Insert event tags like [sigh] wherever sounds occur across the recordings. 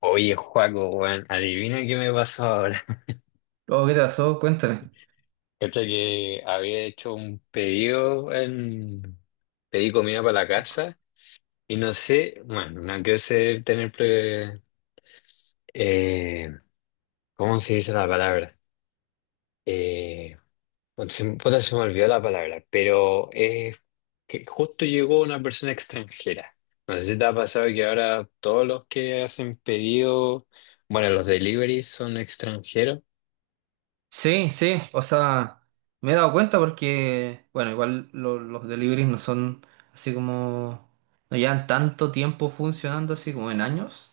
Oye, Joaco, weón, adivina qué me pasó ahora. Oh, ¿qué te pasó? Cuéntame. [laughs] Cacha que había hecho un pedido en... Pedí comida para la casa y no sé, bueno, no quiero ser, tener... eh, ¿cómo se dice la palabra? Eh, bueno, se, puta, se me olvidó la palabra, pero es que justo llegó una persona extranjera. No sé si te ha pasado que ahora todos los que hacen pedido, bueno, los deliveries son extranjeros. Sí, sí, o sea, me he dado cuenta porque, bueno, igual los deliveries no son así como, no llevan tanto tiempo funcionando así como en años,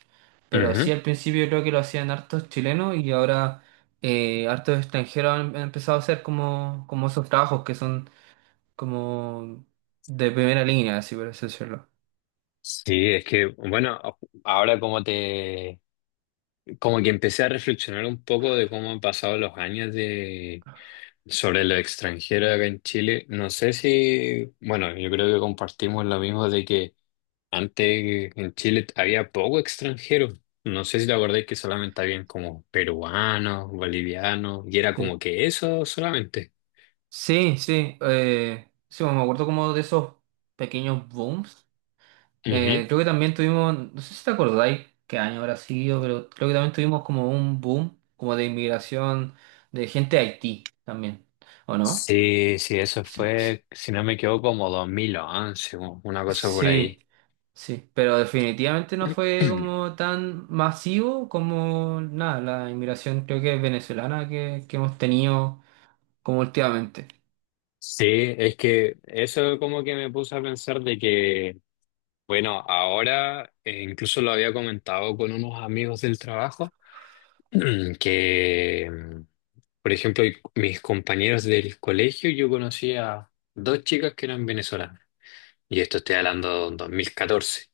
pero sí al principio creo que lo hacían hartos chilenos y ahora hartos extranjeros han empezado a hacer como, como esos trabajos que son como de primera línea, así por así decirlo. Sí, es que, bueno, ahora como te, como que empecé a reflexionar un poco de cómo han pasado los años de, sobre lo extranjero acá en Chile. No sé si, bueno, yo creo que compartimos lo mismo de que antes en Chile había poco extranjero. No sé si te acordás que solamente habían como peruanos, bolivianos, y era como Sí, que eso solamente. sí, sí, sí, me acuerdo como de esos pequeños booms. Ujú. Creo que también tuvimos, no sé si te acordáis qué año habrá sido, pero creo que también tuvimos como un boom como de inmigración de gente de Haití también, ¿o no? Sí, sí, eso Sí, sí, fue, si no me equivoco, como 2011, o una cosa por ahí. sí, sí, pero definitivamente no fue [clears throat] como tan masivo como nada, la inmigración creo que venezolana que hemos tenido como últimamente. Sí, es que eso como que me puse a pensar de que, bueno, ahora incluso lo había comentado con unos amigos del trabajo, [clears throat] que, mm, por ejemplo, mis compañeros del colegio, yo conocía dos chicas que eran venezolanas, y esto estoy hablando de 2014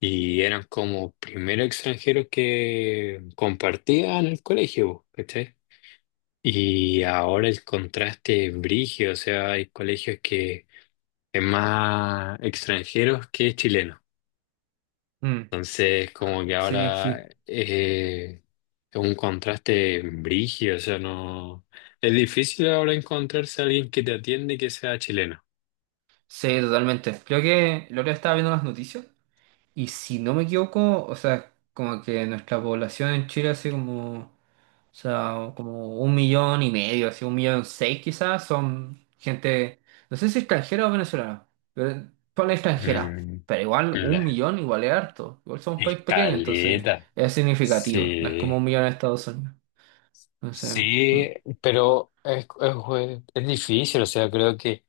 y eran como primeros extranjeros que compartían el colegio, ¿cachai? Y ahora el contraste es brígido, o sea, hay colegios que es más extranjeros que chilenos. Mm, Entonces, como que sí, ahora sí, es un contraste brígido, o sea, no... Es difícil ahora encontrarse a alguien que te atiende que sea chileno. sí, totalmente. Creo que lo que estaba viendo las noticias. Y si no me equivoco, o sea, como que nuestra población en Chile, así como, o sea, como un millón y medio, así un millón seis quizás, son gente, no sé si extranjera o venezolana, pero ponle extranjera, Mm, pero igual la un millón igual es harto, igual somos un país pequeño, entonces escaleta. es significativo, no es como Sí. un millón en Estados Unidos, entonces, Sí, pero es difícil, o sea, creo que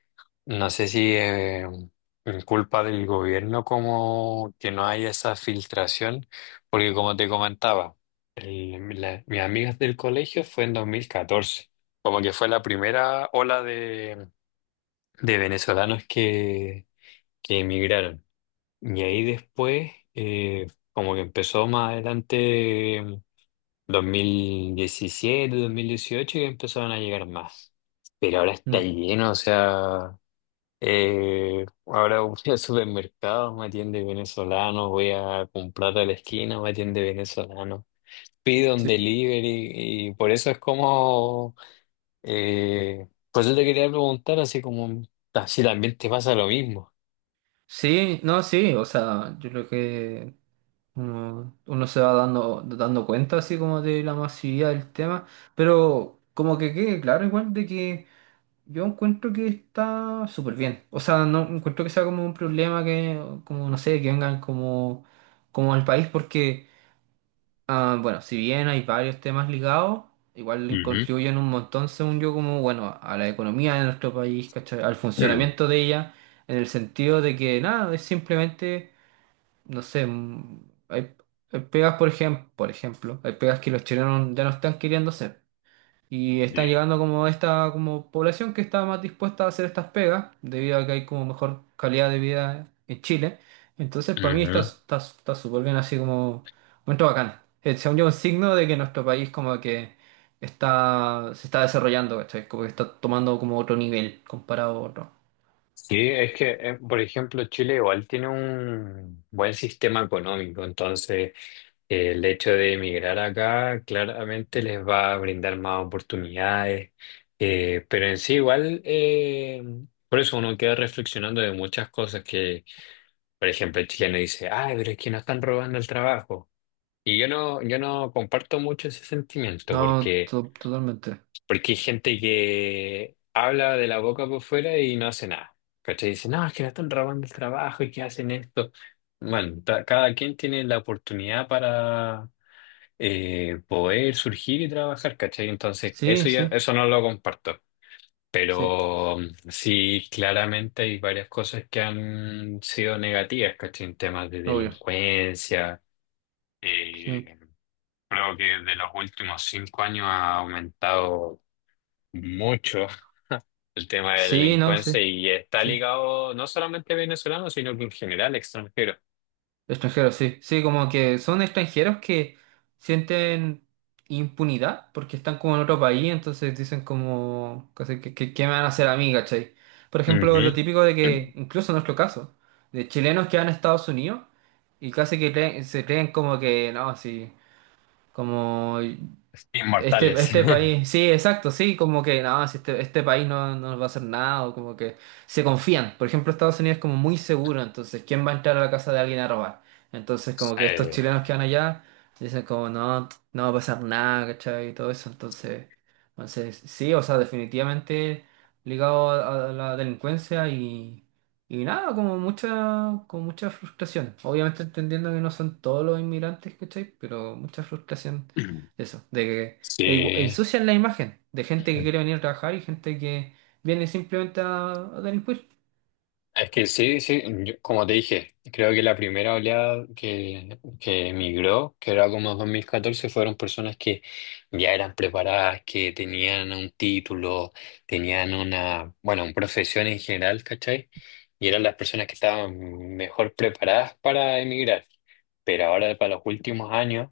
no sé si es culpa del gobierno como que no haya esa filtración, porque como te comentaba, mis amigas del colegio fue en 2014, como que fue la primera ola de venezolanos que emigraron. Y ahí después, como que empezó más adelante dos mil diecisiete dos mil dieciocho que empezaron a llegar más. Pero ahora está mm, lleno, o sea, ahora voy [laughs] al supermercado, me atiende venezolano, voy a comprar a la esquina, me atiende venezolano. Pido un sí. delivery y por eso es como, por eso te quería preguntar así como, ah, si también te pasa lo mismo. Sí, no, sí, o sea, yo creo que uno se va dando cuenta así como de la masividad del tema, pero como que quede claro igual de que yo encuentro que está súper bien. O sea, no encuentro que sea como un problema que, como no sé, que vengan como, como al país, porque, ah, bueno, si bien hay varios temas ligados, igual le Ujú. contribuyen un montón, según yo, como, bueno, a la economía de nuestro país, ¿cachai? Al funcionamiento [clears throat] de ella, en el sentido de que nada, es simplemente no sé, hay, hay pegas, por ejemplo, hay pegas que los chilenos ya no están queriendo hacer. Y están llegando como esta como población que está más dispuesta a hacer estas pegas, debido a que hay como mejor calidad de vida en Chile. Entonces, para mí Ujú. Está súper bien así como momento bacán. Según yo, un signo de que nuestro país como que está, se está desarrollando, ¿cachai? Como que está tomando como otro nivel comparado a otro. Sí, es que, por ejemplo, Chile igual tiene un buen sistema económico, entonces el hecho de emigrar acá claramente les va a brindar más oportunidades, pero en sí igual, por eso uno queda reflexionando de muchas cosas que, por ejemplo, el chileno dice, ay, pero es que nos están robando el trabajo. Yo no comparto mucho ese sentimiento No, porque... totalmente. Porque hay gente que habla de la boca por fuera y no hace nada. ¿Cachai? Dice, no, es que le están robando el trabajo y que hacen esto. Bueno, cada quien tiene la oportunidad para poder surgir y trabajar, ¿cachai? Entonces, Sí, eso ya, sí, eso no lo comparto. sí, Pero mm, sí, claramente hay varias cosas que han sido negativas, ¿cachai? En temas de obvio. delincuencia. Sí. eh, Creo que de los últimos cinco años ha aumentado mucho el tema de la Sí, no, sí, delincuencia y está sí. ligado no solamente a venezolanos, sino que en general extranjeros. Extranjeros, sí. Sí, como que son extranjeros que sienten impunidad porque están como en otro país, entonces dicen como, casi ¿qué me van a hacer a mí, cachai? Por ejemplo, lo Ujú. típico de que, [clears throat] incluso en nuestro caso, de chilenos que van a Estados Unidos y casi que se creen como que, no, sí, como Este, Inmortales. este [laughs] país, sí, exacto, sí, como que no, si este país no, no nos va a hacer nada, o como que se confían. Por ejemplo, Estados Unidos es como muy seguro, entonces, ¿quién va a entrar a la casa de alguien a robar? Entonces, como que estos Eh, chilenos que van allá dicen como no, no va a pasar nada, ¿cachai? Y todo eso, entonces, entonces sí, o sea, definitivamente ligado a la delincuencia y nada, como mucha, con mucha frustración. Obviamente entendiendo que no son todos los inmigrantes, ¿cachai? Pero mucha frustración. Eso, de que sí. ensucian la imagen de gente que quiere venir a trabajar y gente que viene simplemente a delinquir. Es que sí, sí, como te dije, creo que la primera oleada que emigró, que era como 2014, fueron personas que ya eran preparadas, que tenían un título, tenían una, bueno, una profesión en general, ¿cachai? Y eran las personas que estaban mejor preparadas para emigrar. Pero ahora, para los últimos años,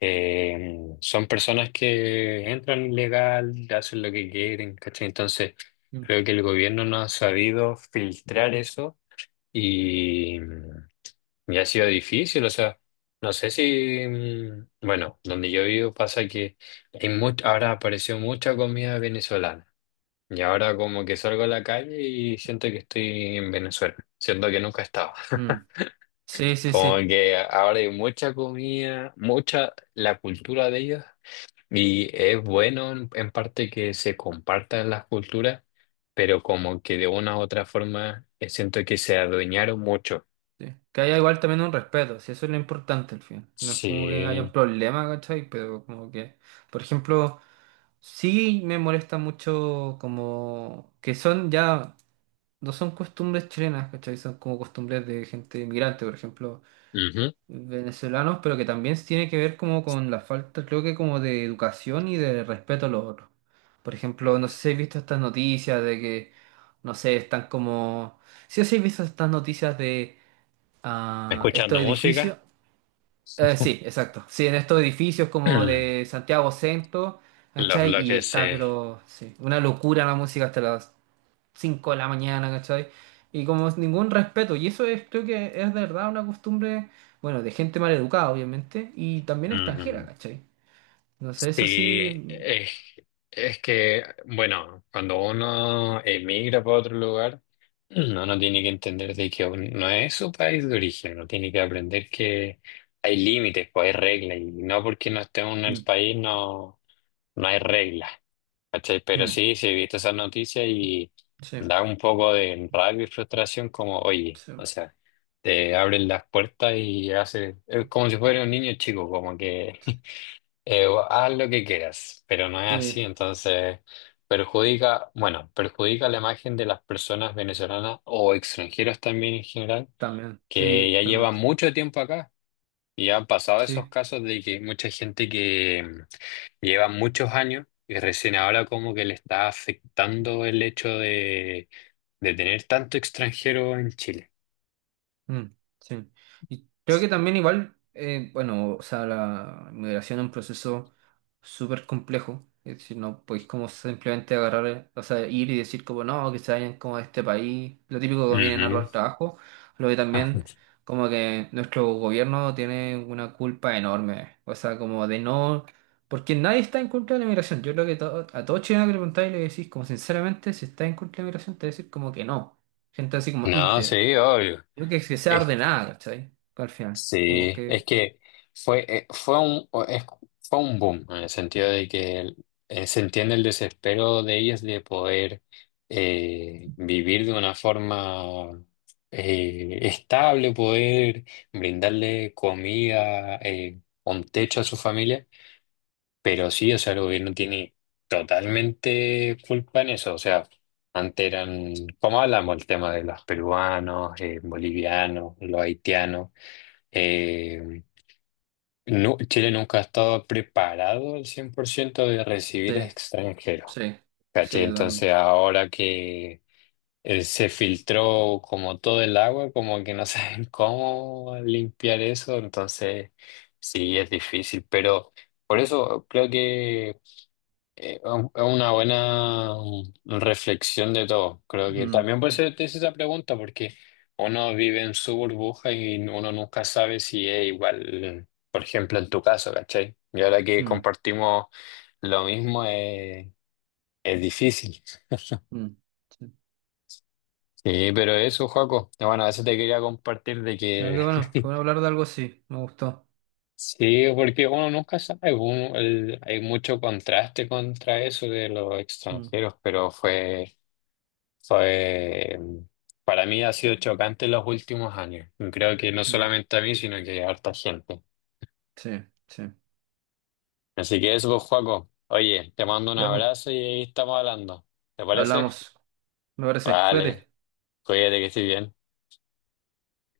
son personas que entran ilegal, hacen lo que quieren, ¿cachai? Entonces, Mm. creo que el gobierno no ha sabido filtrar eso y, y ha sido difícil. O sea, no sé si, mm, bueno, donde yo vivo pasa que hay ahora apareció mucha comida venezolana. Y ahora como que salgo a la calle y siento que estoy en Venezuela, siento que nunca he estado. Mm. Sí, sí, Como sí, que ahora hay mucha comida, mucha, la cultura de ellos. Y es bueno en parte que se compartan las culturas, pero como que de una u otra forma siento que se adueñaron mucho. sí. Que haya igual también un respeto, si eso es lo importante al final. No es como que haya un Sí. problema, ¿cachai? Pero como que, por ejemplo, sí me molesta mucho como que son ya, no son costumbres chilenas, ¿cachai? Son como costumbres de gente inmigrante, por ejemplo, Ujú. venezolanos, pero que también tiene que ver como con la falta, creo que como de educación y de respeto a los otros. Por ejemplo, no sé si habéis visto estas noticias de que, no sé, están como... Sí o sí habéis visto estas noticias de Escuchando estos música, edificios. Sí, exacto. Sí, en estos edificios como de [clears throat] Santiago Centro, los ¿cachai? Y bloques está, se... pero sí, una locura la música hasta las 5 de la mañana, ¿cachai? Y como es ningún respeto. Y eso es, creo que es de verdad una costumbre, bueno, de gente mal educada, obviamente, y también extranjera, ¿cachai? Entonces, eso Sí, sí. Es que, bueno, cuando uno emigra para otro lugar, uno no tiene que entender de que no es su país de origen, uno tiene que aprender que hay límites, pues hay reglas, y no porque no esté uno en el Mm, país no, no hay reglas, ¿cachai? Pero mm, sí, sí he visto esas noticias y sí, da un poco de rabia y frustración como, oye, sí, o sea, te abren las puertas y hace, es como si fuera un niño chico, como que... Haz lo que quieras, pero no es así, sí, entonces perjudica, bueno, perjudica la imagen de las personas venezolanas o extranjeras también en general, también, que sí, ya llevan totalmente. mucho tiempo acá y han pasado esos Sí. casos de que mucha gente que mm, lleva muchos años y recién ahora como que le está afectando el hecho de tener tanto extranjero en Chile. Mm, sí. Y creo que también igual, bueno, o sea, la migración es un proceso súper complejo. Es decir, no podéis como simplemente agarrar, o sea, ir y decir como no, que se vayan como a este país. Lo típico que vienen a Ujú. robar trabajo. Lo que también [laughs] como que nuestro gobierno tiene una culpa enorme. O sea, como de no... Porque nadie está en contra de la migración. Yo creo que a todo chileno que le preguntáis le decís como sinceramente, si está en contra de la migración, te va a decir como que no. Gente así como No, íntegra. sí, obvio. Creo que, es que sea ordenada, ¿cachai? Al final, como Sí, es que... que fue, eh, fue un, o- es- fue un boom en el sentido de que se entiende el desespero de ellas de poder vivir de una forma estable, poder brindarle comida, un techo a su familia, pero sí, o sea, el gobierno tiene totalmente culpa en eso, o sea, antes eran, como hablamos, el tema de los peruanos, bolivianos, los haitianos. eh, no, Chile nunca ha estado preparado al 100% de Sí, recibir extranjeros, sí, ¿cachai? sí, Entonces totalmente. ahora que se filtró como todo el agua, como que no [laughs] saben cómo limpiar eso, entonces sí es difícil, pero por eso creo que Es una buena reflexión de todo. Creo que Mm, también por sí, eso te hice esa pregunta, porque uno vive en su burbuja y uno nunca sabe si es igual, por ejemplo, en tu caso, ¿cachai? Y ahora que mm, compartimos lo mismo, es difícil. mm, sí. Sí, pero eso, Joaco. Bueno, eso te quería compartir de Pero que [laughs] qué bueno hablar de algo así, me gustó. sí, porque uno nunca sabe. Hay mucho contraste contra eso de los Mm, extranjeros, pero fue. Fue, mm, para mí ha sido chocante en los últimos años. Y creo que no mm, solamente a mí, sino que a harta gente. sí, sí. Así que eso, pues, Joaco. Oye, te mando un Ya pues, abrazo y ahí estamos hablando. ¿Te parece? hablamos, me parece. Vale, Cuídate. cuídate que estés bien.